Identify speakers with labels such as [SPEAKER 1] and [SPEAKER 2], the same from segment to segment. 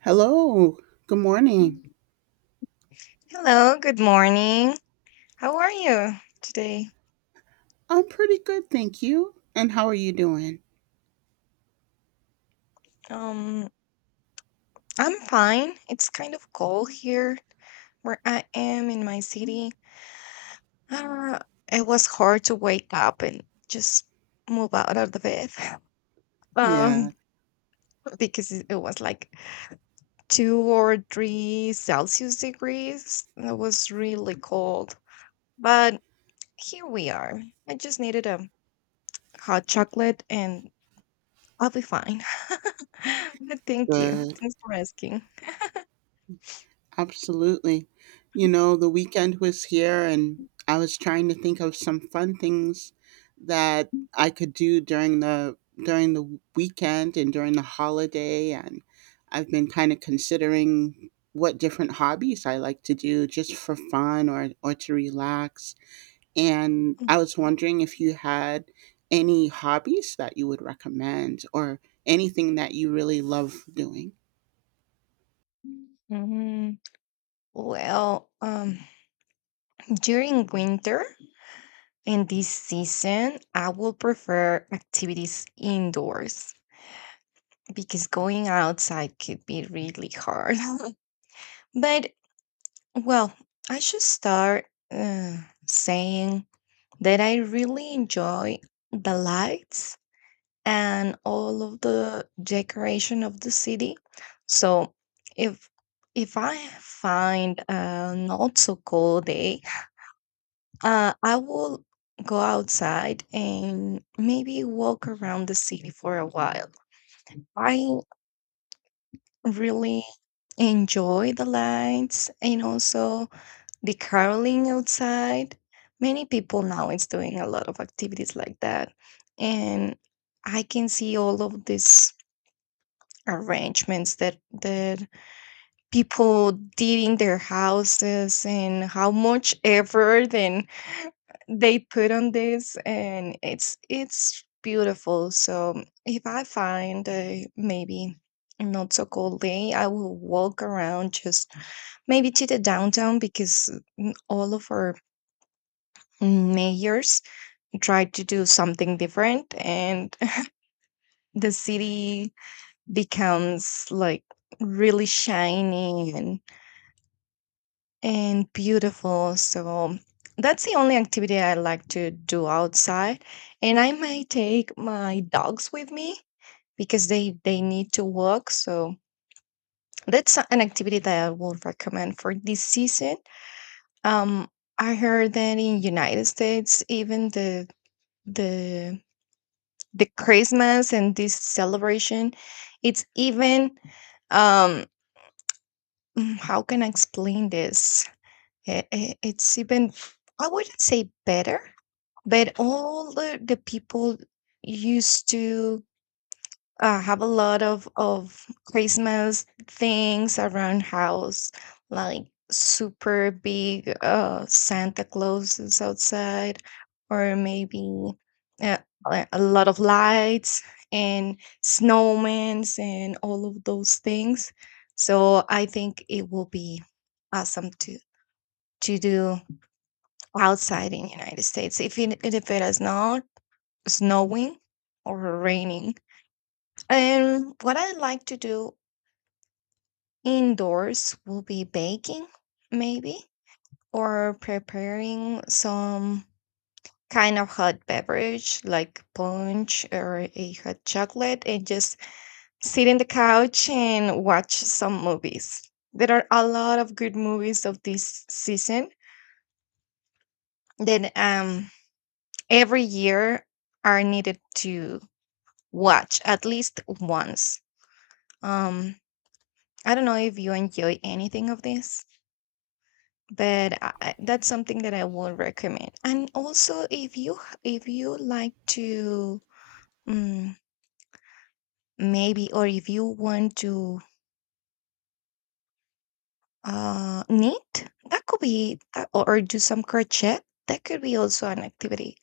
[SPEAKER 1] Hello. Good morning.
[SPEAKER 2] Hello, good morning. How are you today?
[SPEAKER 1] I'm pretty good, thank you. And how are you doing?
[SPEAKER 2] Um, I'm fine. It's kind of cold here where I am in my city. Uh, it was hard to wake up and just move out of the bed. Um,
[SPEAKER 1] Yeah,
[SPEAKER 2] because it was like two or three Celsius degrees. It was really cold. But here we are. I just needed a hot chocolate and I'll be fine. Thank you.
[SPEAKER 1] good.
[SPEAKER 2] Thanks for asking.
[SPEAKER 1] Absolutely. You know, the weekend was here and I was trying to think of some fun things that I could do during the weekend and during the holiday, and I've been kind of considering what different hobbies I like to do just for fun or to relax. And I was wondering if you had any hobbies that you would recommend or anything that you really love doing.
[SPEAKER 2] Mhm. Well, um, During winter in this season, I will prefer activities indoors because going outside could be really hard. But Well, I should start saying that I really enjoy the lights and all of the decoration of the city. So if if I find a not so cold day, I will go outside and maybe walk around the city for a while. I really enjoy the lights and also the caroling outside. Many people now is doing a lot of activities like that. And I can see all of these arrangements that people did in their houses and how much effort and they put on this and it's beautiful. So if I find a maybe a not so cold day, I will walk around just maybe to the downtown because all of our mayors try to do something different and the city becomes like really shiny and beautiful so that's the only activity I like to do outside and I might take my dogs with me because they need to walk so that's an activity that I would recommend for this season. um I heard that in United States even the the Christmas and this celebration, it's even um how can I explain this? It's even, I wouldn't say better, but all the people used to, I have a lot of Christmas things around house, like super big Santa Claus is outside, or maybe uh, a lot of lights and snowmen and all of those things. So I think it will be awesome to do outside in United States if it is not snowing or raining. And what I like to do indoors will be baking, maybe, or preparing some kind of hot beverage like punch or a hot chocolate and just sit in the couch and watch some movies. There are a lot of good movies of this season that every year are needed to watch at least once. Um I don't know if you enjoy anything of this, but I, that's something that I would recommend. And also, if you if you like to, mm, maybe, or if you want to knit, that could be, that, or do some crochet. That could be also an activity.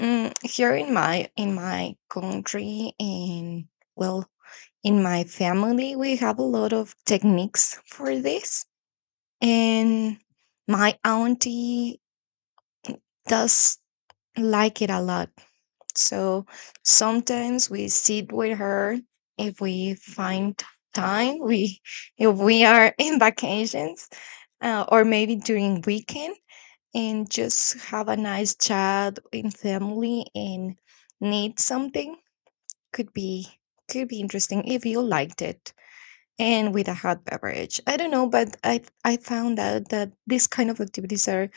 [SPEAKER 2] Here in my country, and well, in my family, we have a lot of techniques for this, and my auntie does like it a lot. So sometimes we sit with her if we find time. We, if we are in vacations or maybe during weekend and just have a nice chat in family and need something, could be, could be interesting if you liked it and with a hot beverage. I don't know, but I found out that these kind of activities are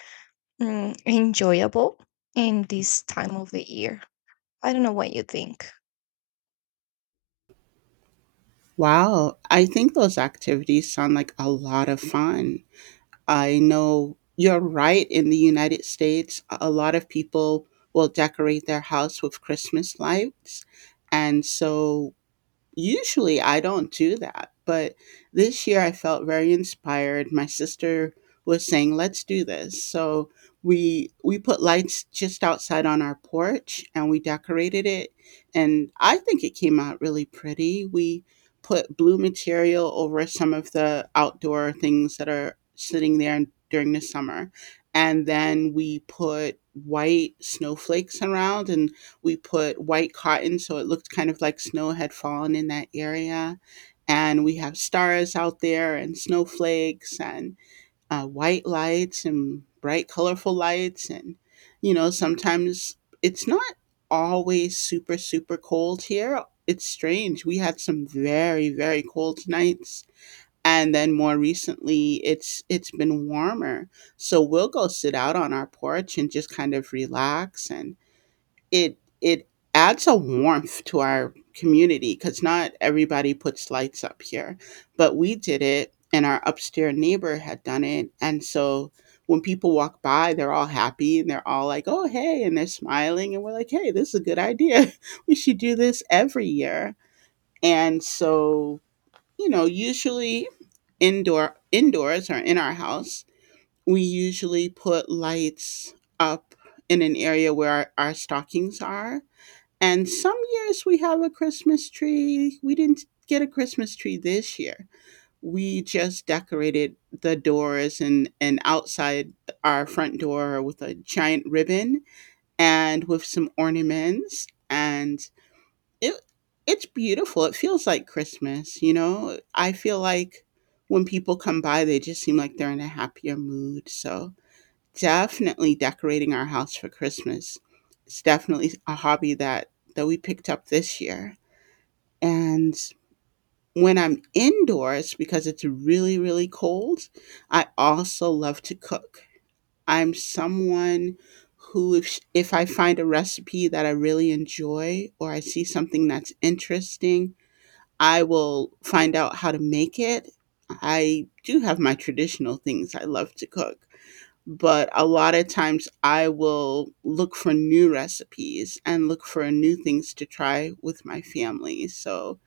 [SPEAKER 2] enjoyable in this time of the year. I don't know what you think.
[SPEAKER 1] Wow, I think those activities sound like a lot of fun. I know you're right. In the United States, a lot of people will decorate their house with Christmas lights. And so usually I don't do that, but this year I felt very inspired. My sister was saying, "Let's do this." So we put lights just outside on our porch and we decorated it, and I think it came out really pretty. We put blue material over some of the outdoor things that are sitting there during the summer. And then we put white snowflakes around, and we put white cotton so it looked kind of like snow had fallen in that area. And we have stars out there and snowflakes and white lights and bright, colorful lights. And, you know, sometimes it's not always super, super cold here. It's strange. We had some very, very cold nights. And then more recently, it's been warmer. So we'll go sit out on our porch and just kind of relax, and it adds a warmth to our community because not everybody puts lights up here, but we did it, and our upstairs neighbor had done it. And so when people walk by, they're all happy and they're all like, oh hey, and they're smiling, and we're like, hey, this is a good idea. We should do this every year. And so, you know, usually indoors or in our house, we usually put lights up in an area where our stockings are, and some years we have a Christmas tree. We didn't get a Christmas tree this year. We just decorated the doors, and outside our front door with a giant ribbon and with some ornaments. And it it's beautiful. It feels like Christmas, you know? I feel like when people come by, they just seem like they're in a happier mood. So definitely decorating our house for Christmas. It's definitely a hobby that we picked up this year. And when I'm indoors because it's really, really cold, I also love to cook. I'm someone who if I find a recipe that I really enjoy or I see something that's interesting, I will find out how to make it. I do have my traditional things I love to cook, but a lot of times I will look for new recipes and look for new things to try with my family. So,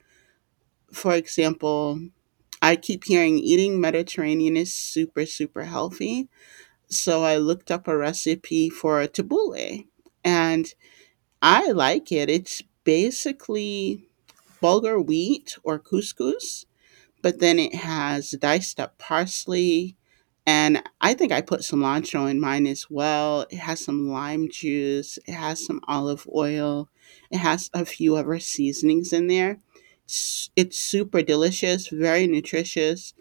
[SPEAKER 1] for example, I keep hearing eating Mediterranean is super, super healthy. So I looked up a recipe for a tabbouleh, and I like it. It's basically bulgur wheat or couscous, but then it has diced up parsley, and I think I put cilantro in mine as well. It has some lime juice, it has some olive oil, it has a few other seasonings in there. It's super delicious, very nutritious.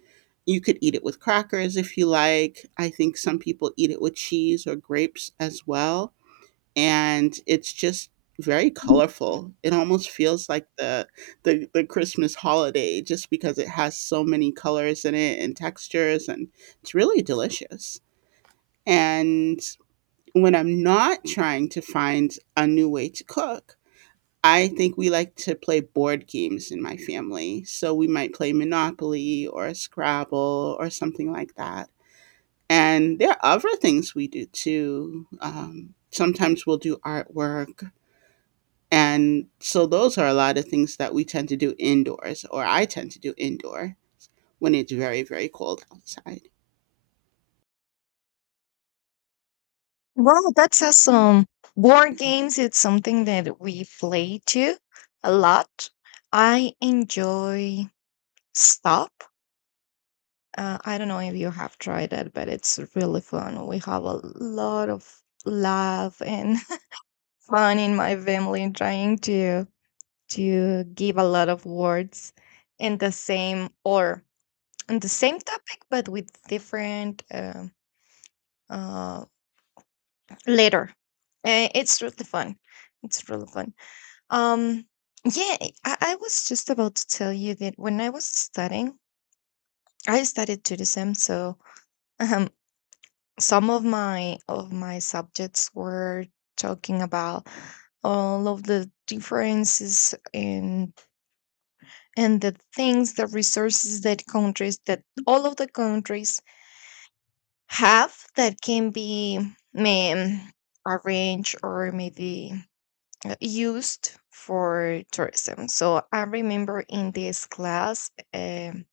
[SPEAKER 1] You could eat it with crackers if you like. I think some people eat it with cheese or grapes as well, and it's just very colorful. It almost feels like the the Christmas holiday just because it has so many colors in it and textures, and it's really delicious. And when I'm not trying to find a new way to cook, I think we like to play board games in my family. So we might play Monopoly or Scrabble or something like that. And there are other things we do too. Sometimes we'll do artwork, and so those are a lot of things that we tend to do indoors, or I tend to do indoor when it's very, very cold outside.
[SPEAKER 2] Well, that's awesome. Board games, it's something that we play too a lot. I enjoy Stop. I don't know if you have tried it, but it's really fun. We have a lot of laugh and fun in my family trying to give a lot of words in the same or on the same topic, but with different uh, letter. It's really fun. It's really fun. Um, yeah, I was just about to tell you that when I was studying, I studied Judaism. So um, some of my subjects were talking about all of the differences and the things, the resources that countries, that all of the countries have that can be um, arranged or maybe used for tourism. So I remember in this class,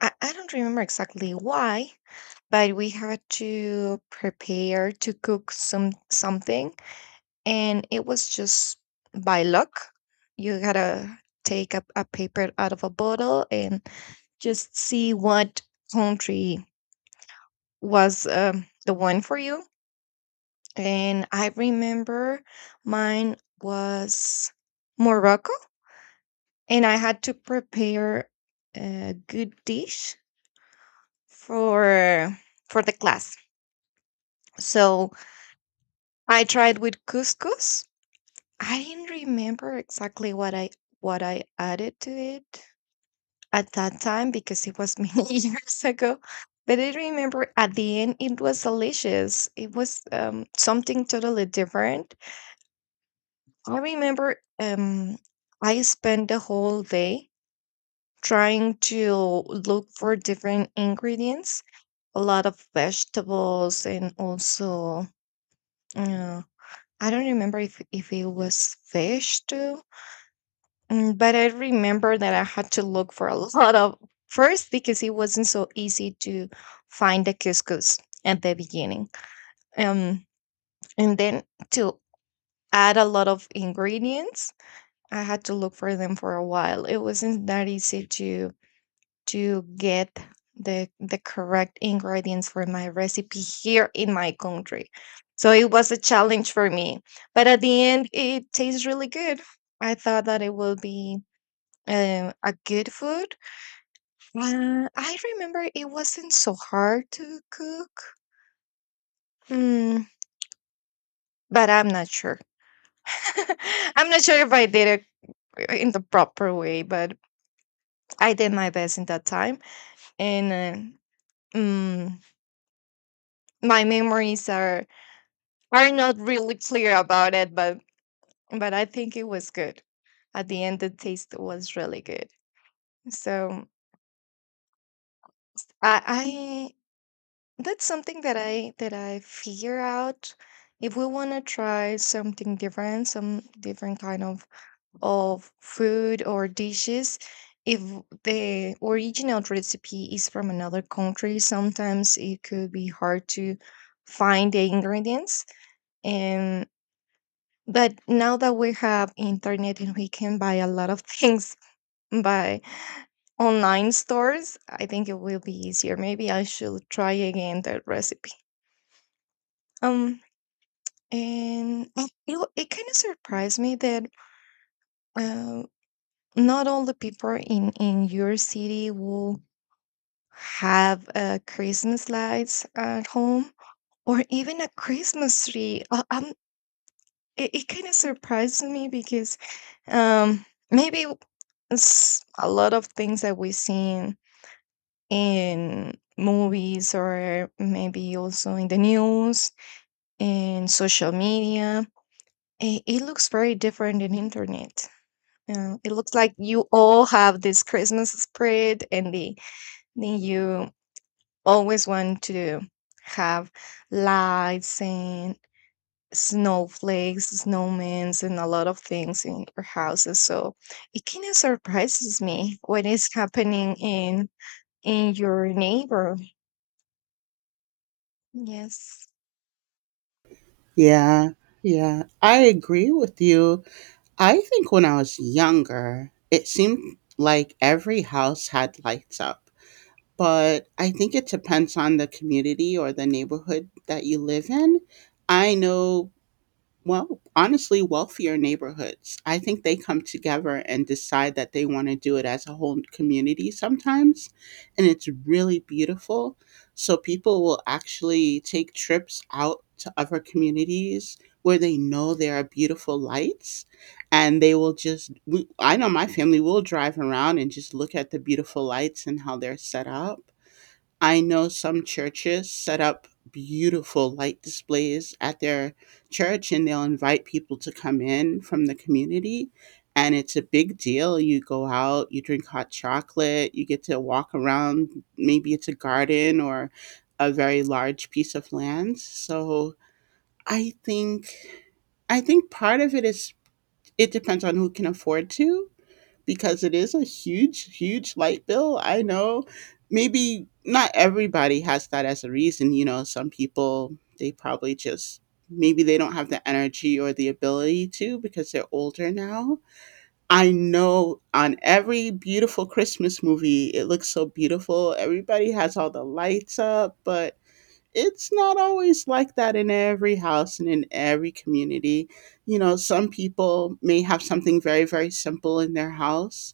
[SPEAKER 2] I don't remember exactly why, but we had to prepare to cook some something, and it was just by luck. You gotta take a paper out of a bottle and just see what country was the one for you. And I remember mine was Morocco and I had to prepare a good dish for for the class. So I tried with couscous. I didn't remember exactly what I added to it at that time because it was many years ago. But I remember at the end it was delicious. It was something totally different. I remember I spent the whole day trying to look for different ingredients, a lot of vegetables and also uh, I don't remember if it was fish too. But I remember that I had to look for a lot of first because it wasn't so easy to find the couscous at the beginning. Um, and then to add a lot of ingredients, I had to look for them for a while. It wasn't that easy to get the correct ingredients for my recipe here in my country. So it was a challenge for me, but at the end, it tastes really good. I thought that it will be a good food. I remember it wasn't so hard to cook, mm, but I'm not sure. I'm not sure if I did it in the proper way, but I did my best in that time, and mm, my memories are not really clear about it, but I think it was good. At the end, the taste was really good. So I that's something that I figure out if we want to try something different, some different kind of food or dishes. If the original recipe is from another country, sometimes it could be hard to find the ingredients. But now that we have internet and we can buy a lot of things by online stores, I think it will be easier. Maybe I should try again that recipe. Um, and it kind of surprised me that uh, not all the people in your city will have Christmas lights at home or even a Christmas tree. It kind of surprised me because um maybe it's a lot of things that we've seen in movies or maybe also in the news and social media. It looks very different in internet. It looks like you all have this Christmas spread and then you always want to have lights and snowflakes, snowmen and a lot of things in your houses, so it kind of surprises me what is happening in your neighbor. Yes.
[SPEAKER 1] Yeah, yeah, I agree with you. I think when I was younger, it seemed like every house had lights up, but I think it depends on the community or the neighborhood that you live in. I know, well, honestly, wealthier neighborhoods. I think they come together and decide that they want to do it as a whole community sometimes. And it's really beautiful. So people will actually take trips out to other communities where they know there are beautiful lights. And they will just, we, I know my family will drive around and just look at the beautiful lights and how they're set up. I know some churches set up beautiful light displays at their church, and they'll invite people to come in from the community. And it's a big deal. You go out, you drink hot chocolate, you get to walk around. Maybe it's a garden or a very large piece of land. So I think I think part of it is it depends on who can afford to, because it is a huge, huge light bill. I know maybe not everybody has that as a reason. You know, some people, they probably just, maybe they don't have the energy or the ability to because they're older now. I know on every beautiful Christmas movie, it looks so beautiful. Everybody has all the lights up, but it's not always like that in every house and in every community. You know, some people may have something very, very simple in their house.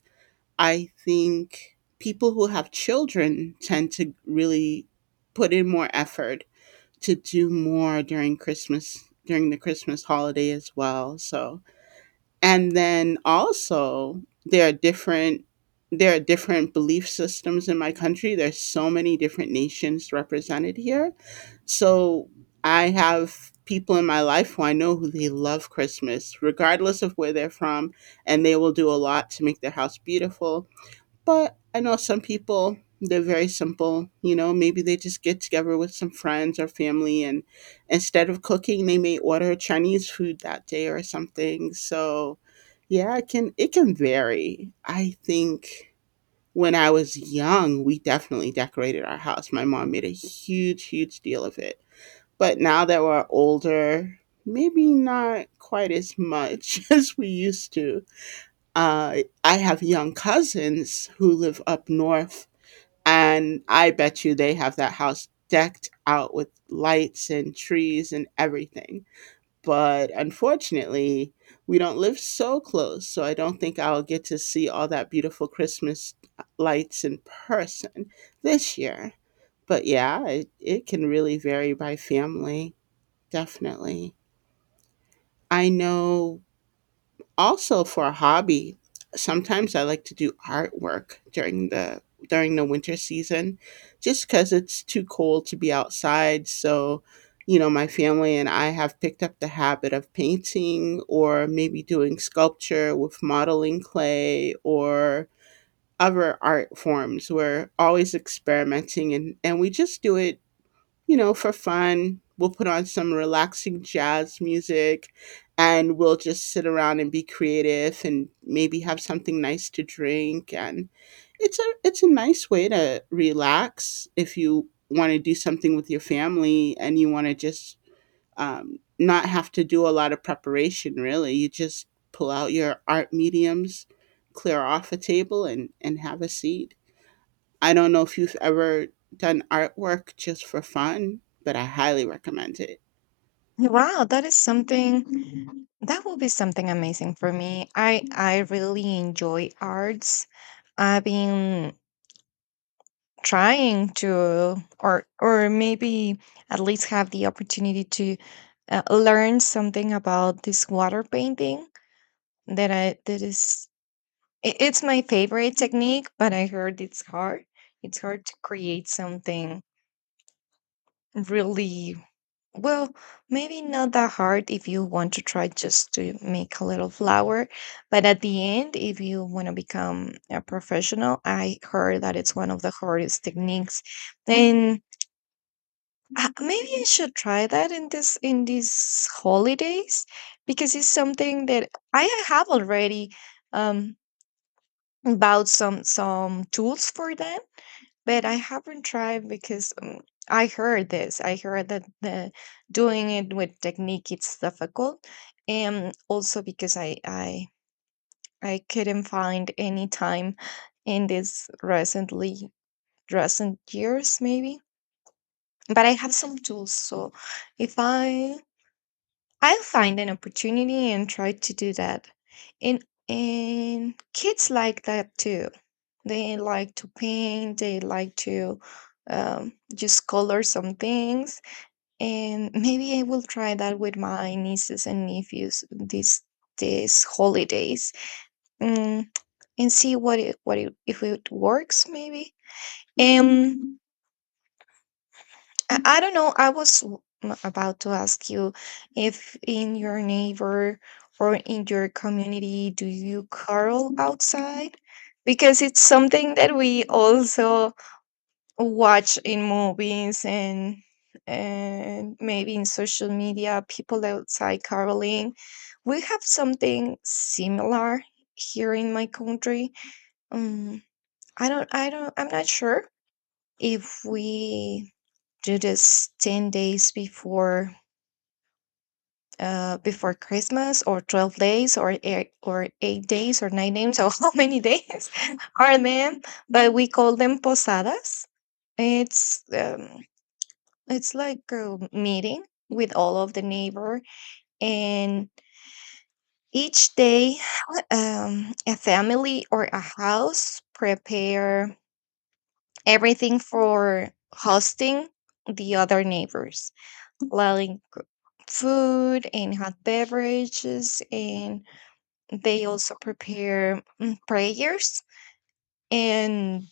[SPEAKER 1] I think people who have children tend to really put in more effort to do more during Christmas, during the Christmas holiday as well. So, and then also there are different, there are different belief systems in my country. There's so many different nations represented here. So I have people in my life who I know, who they love Christmas, regardless of where they're from, and they will do a lot to make their house beautiful. But I know some people, they're very simple. You know, maybe they just get together with some friends or family, and instead of cooking, they may order Chinese food that day or something. So, yeah, it can vary. I think when I was young, we definitely decorated our house. My mom made a huge, huge deal of it. But now that we're older, maybe not quite as much as we used to. uh, I have young cousins who live up north, and I bet you they have that house decked out with lights and trees and everything. But unfortunately, we don't live so close, so I don't think I'll get to see all that beautiful Christmas lights in person this year. But yeah, it can really vary by family, definitely. I know, also for a hobby, sometimes I like to do artwork during the winter season just because it's too cold to be outside. So, you know, my family and I have picked up the habit of painting or maybe doing sculpture with modeling clay or other art forms. We're always experimenting, and we just do it, you know, for fun. We'll put on some relaxing jazz music, and we'll just sit around and be creative and maybe have something nice to drink. And it's a nice way to relax if you want to do something with your family and you want to just, not have to do a lot of preparation. Really, you just pull out your art mediums, clear off a table, and have a seat. I don't know if you've ever done artwork just for fun, but I highly recommend it.
[SPEAKER 2] Wow, that is something that will be something amazing for me. I really enjoy arts. I've been trying to, or maybe at least have the opportunity to learn something about this water painting that is, it's my favorite technique, but I heard it's hard. It's hard to create something really. Well, maybe not that hard if you want to try just to make a little flour, but at the end, if you want to become a professional, I heard that it's one of the hardest techniques. And maybe I should try that in this in these holidays because it's something that I have already um bought some tools for that but I haven't tried because I heard this. I heard that the doing it with technique it's difficult, and also because I couldn't find any time in this recently recent years maybe. But I have some tools, so if I I'll find an opportunity and try to do that. And and kids like that too. They like to paint, they like to just color some things. And maybe I will try that with my nieces and nephews this these holidays, mm, and see what it, if it works maybe. Um, I don't know. I was about to ask you if in your neighbor or in your community do you curl outside? Because it's something that we also watch in movies and maybe in social media, people outside caroling. We have something similar here in my country. um I'm not sure if we do this 10 days before before Christmas or 12 days or eight, or 8 days or 9 days or how many days are them, but we call them posadas. it's um, It's like a meeting with all of the neighbor, and each day, a family or a house prepare everything for hosting the other neighbors, like food and hot beverages, and they also prepare prayers and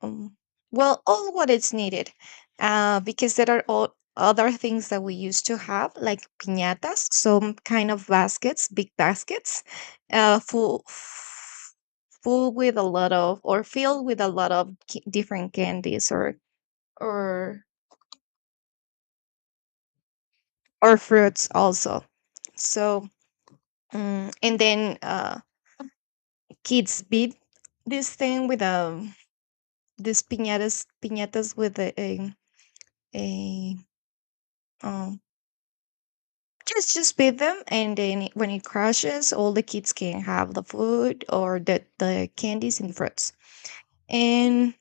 [SPEAKER 2] um, well all what is needed because there are all other things that we used to have like piñatas, some kind of baskets, big baskets full, full with a lot of, or filled with a lot of different candies or or fruits also. So and then kids beat this thing with this piñatas with a um, just beat them, and then when it crashes, all the kids can have the food or the candies and fruits. And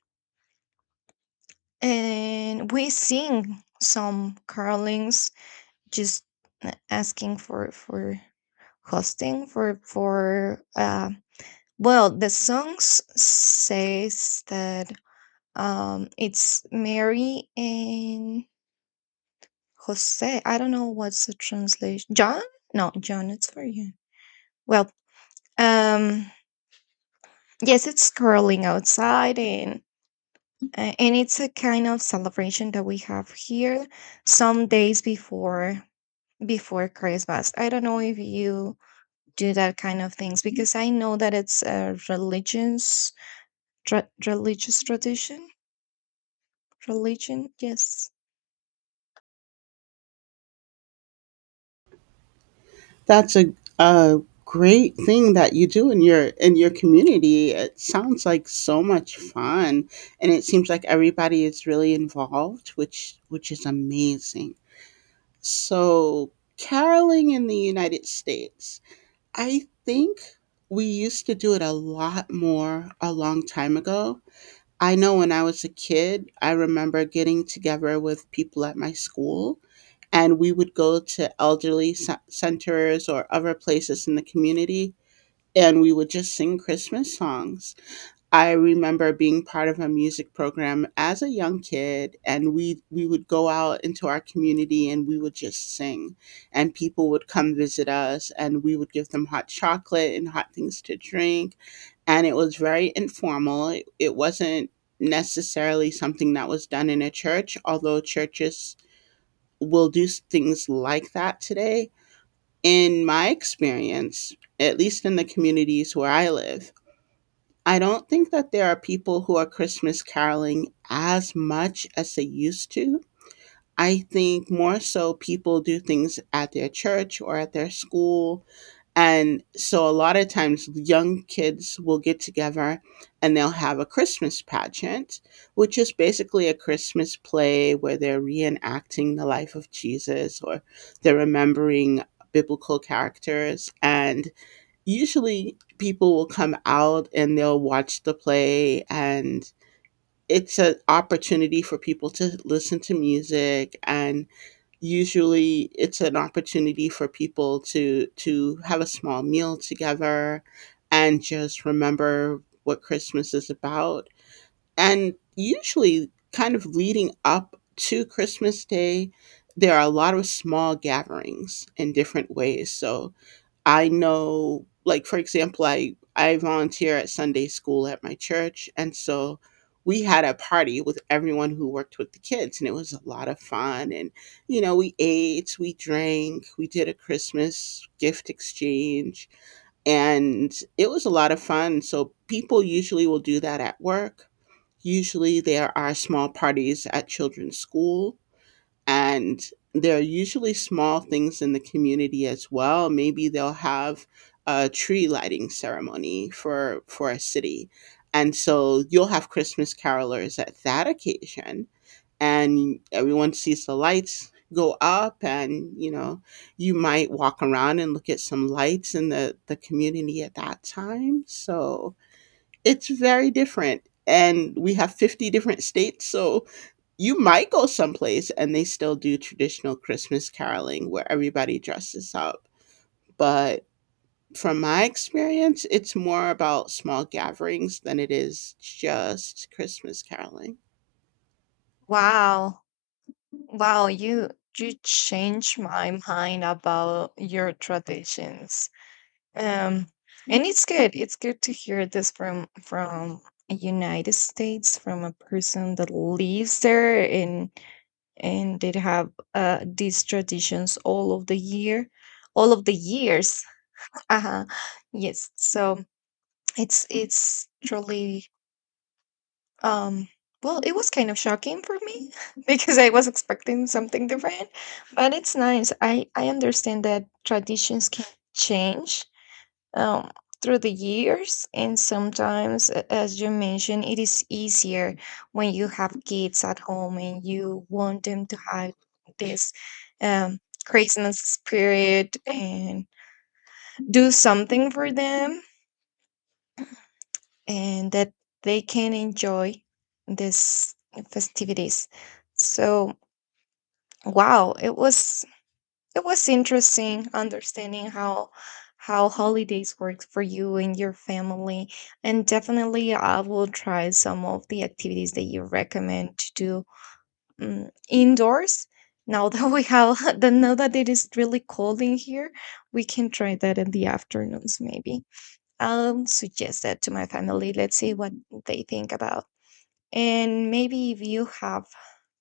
[SPEAKER 2] and we sing some carolings, just asking for hosting for well, the songs says that it's Mary and Jose. I don't know what's the translation. John? No, John. It's for you. Well, um yes, it's curling outside, and it's a kind of celebration that we have here some days before, before Christmas. I don't know if you do that kind of things because I know that it's a religious religious tradition. Religion, yes.
[SPEAKER 1] That's a great thing that you do in your community. It sounds like so much fun, and it seems like everybody is really involved, which is amazing. So, caroling in the United States, I think we used to do it a lot more a long time ago. I know when I was a kid, I remember getting together with people at my school, and we would go to elderly centers or other places in the community, and we would just sing Christmas songs. I remember being part of a music program as a young kid, and we would go out into our community and we would just sing, and people would come visit us, and we would give them hot chocolate and hot things to drink, and it was very informal. It wasn't necessarily something that was done in a church, although churches will do things like that today. In my experience, at least in the communities where I live, I don't think that there are people who are Christmas caroling as much as they used to. I think more so people do things at their church or at their school. And so a lot of times young kids will get together and they'll have a Christmas pageant, which is basically a Christmas play where they're reenacting the life of Jesus or they're remembering biblical characters. And usually people will come out and they'll watch the play, and it's an opportunity for people to listen to music, and usually it's an opportunity for people to have a small meal together and just remember what Christmas is about. And usually kind of leading up to Christmas Day, there are a lot of small gatherings in different ways. So I know, like for example, I volunteer at Sunday school at my church, and so we had a party with everyone who worked with the kids, and it was a lot of fun. And you know, we ate, we drank, we did a Christmas gift exchange, and it was a lot of fun. So people usually will do that at work. Usually, there are small parties at children's school, and there are usually small things in the community as well. Maybe they'll have a tree lighting ceremony for a city, and so you'll have Christmas carolers at that occasion, and everyone sees the lights go up. And you know, you might walk around and look at some lights in the community at that time. So it's very different, and we have 50 different states, so you might go someplace and they still do traditional Christmas caroling where everybody dresses up, but from my experience, it's more about small gatherings than it is just Christmas caroling.
[SPEAKER 2] Wow, wow, you change my mind about your traditions. Um, and it's good. It's good to hear this from a United States, from a person that lives there and they have these traditions all of the year, all of the years. Uh-huh. Yes. So it's truly um well, it was kind of shocking for me because I was expecting something different, but it's nice. I understand that traditions can change um, through the years. And sometimes, as you mentioned, it is easier when you have kids at home and you want them to have this um, Christmas spirit and do something for them and that they can enjoy this festivities. So, wow, it was interesting understanding how holidays work for you and your family, and definitely I will try some of the activities that you recommend to do, indoors. Now that we have, that now that it is really cold in here, we can try that in the afternoons maybe. I'll suggest that to my family. Let's see what they think about. And maybe if you have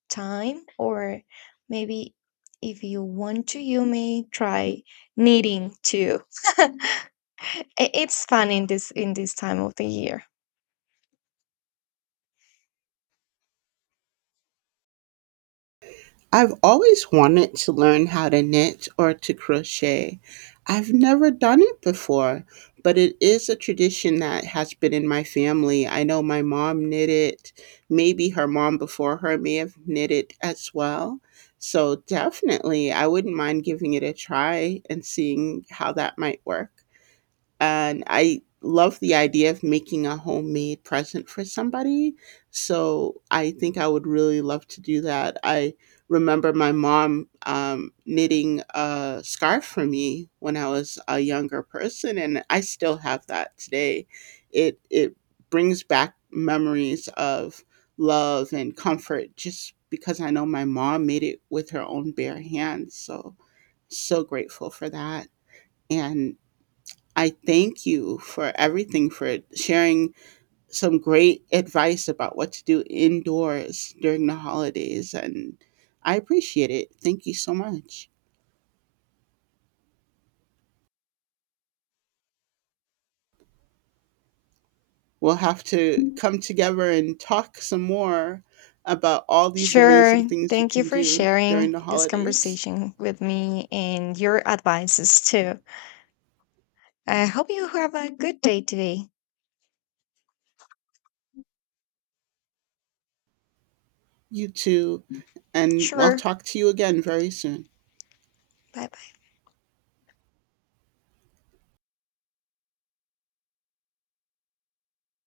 [SPEAKER 2] time or maybe if you want to you may try knitting too. It's fun in this time of the year.
[SPEAKER 1] I've always wanted to learn how to knit or to crochet. I've never done it before, but it is a tradition that has been in my family. I know my mom knitted, maybe her mom before her may have knitted as well. So definitely, I wouldn't mind giving it a try and seeing how that might work, and I love the idea of making a homemade present for somebody. So I think I would really love to do that. I remember my mom knitting a scarf for me when I was a younger person, and I still have that today. It brings back memories of love and comfort just because I know my mom made it with her own bare hands. So so grateful for that. And I thank you for everything, for sharing some great advice about what to do indoors during the holidays. And I appreciate it. Thank you so much. We'll have to come together and talk some more about all these
[SPEAKER 2] Sure,
[SPEAKER 1] amazing things you
[SPEAKER 2] thank you
[SPEAKER 1] can
[SPEAKER 2] for
[SPEAKER 1] do
[SPEAKER 2] sharing
[SPEAKER 1] during the
[SPEAKER 2] this
[SPEAKER 1] holidays.
[SPEAKER 2] conversation with me and your advices too. I hope you have a good day today.
[SPEAKER 1] You too. And I'll
[SPEAKER 2] Sure,
[SPEAKER 1] talk to you again very soon.
[SPEAKER 2] bye bye.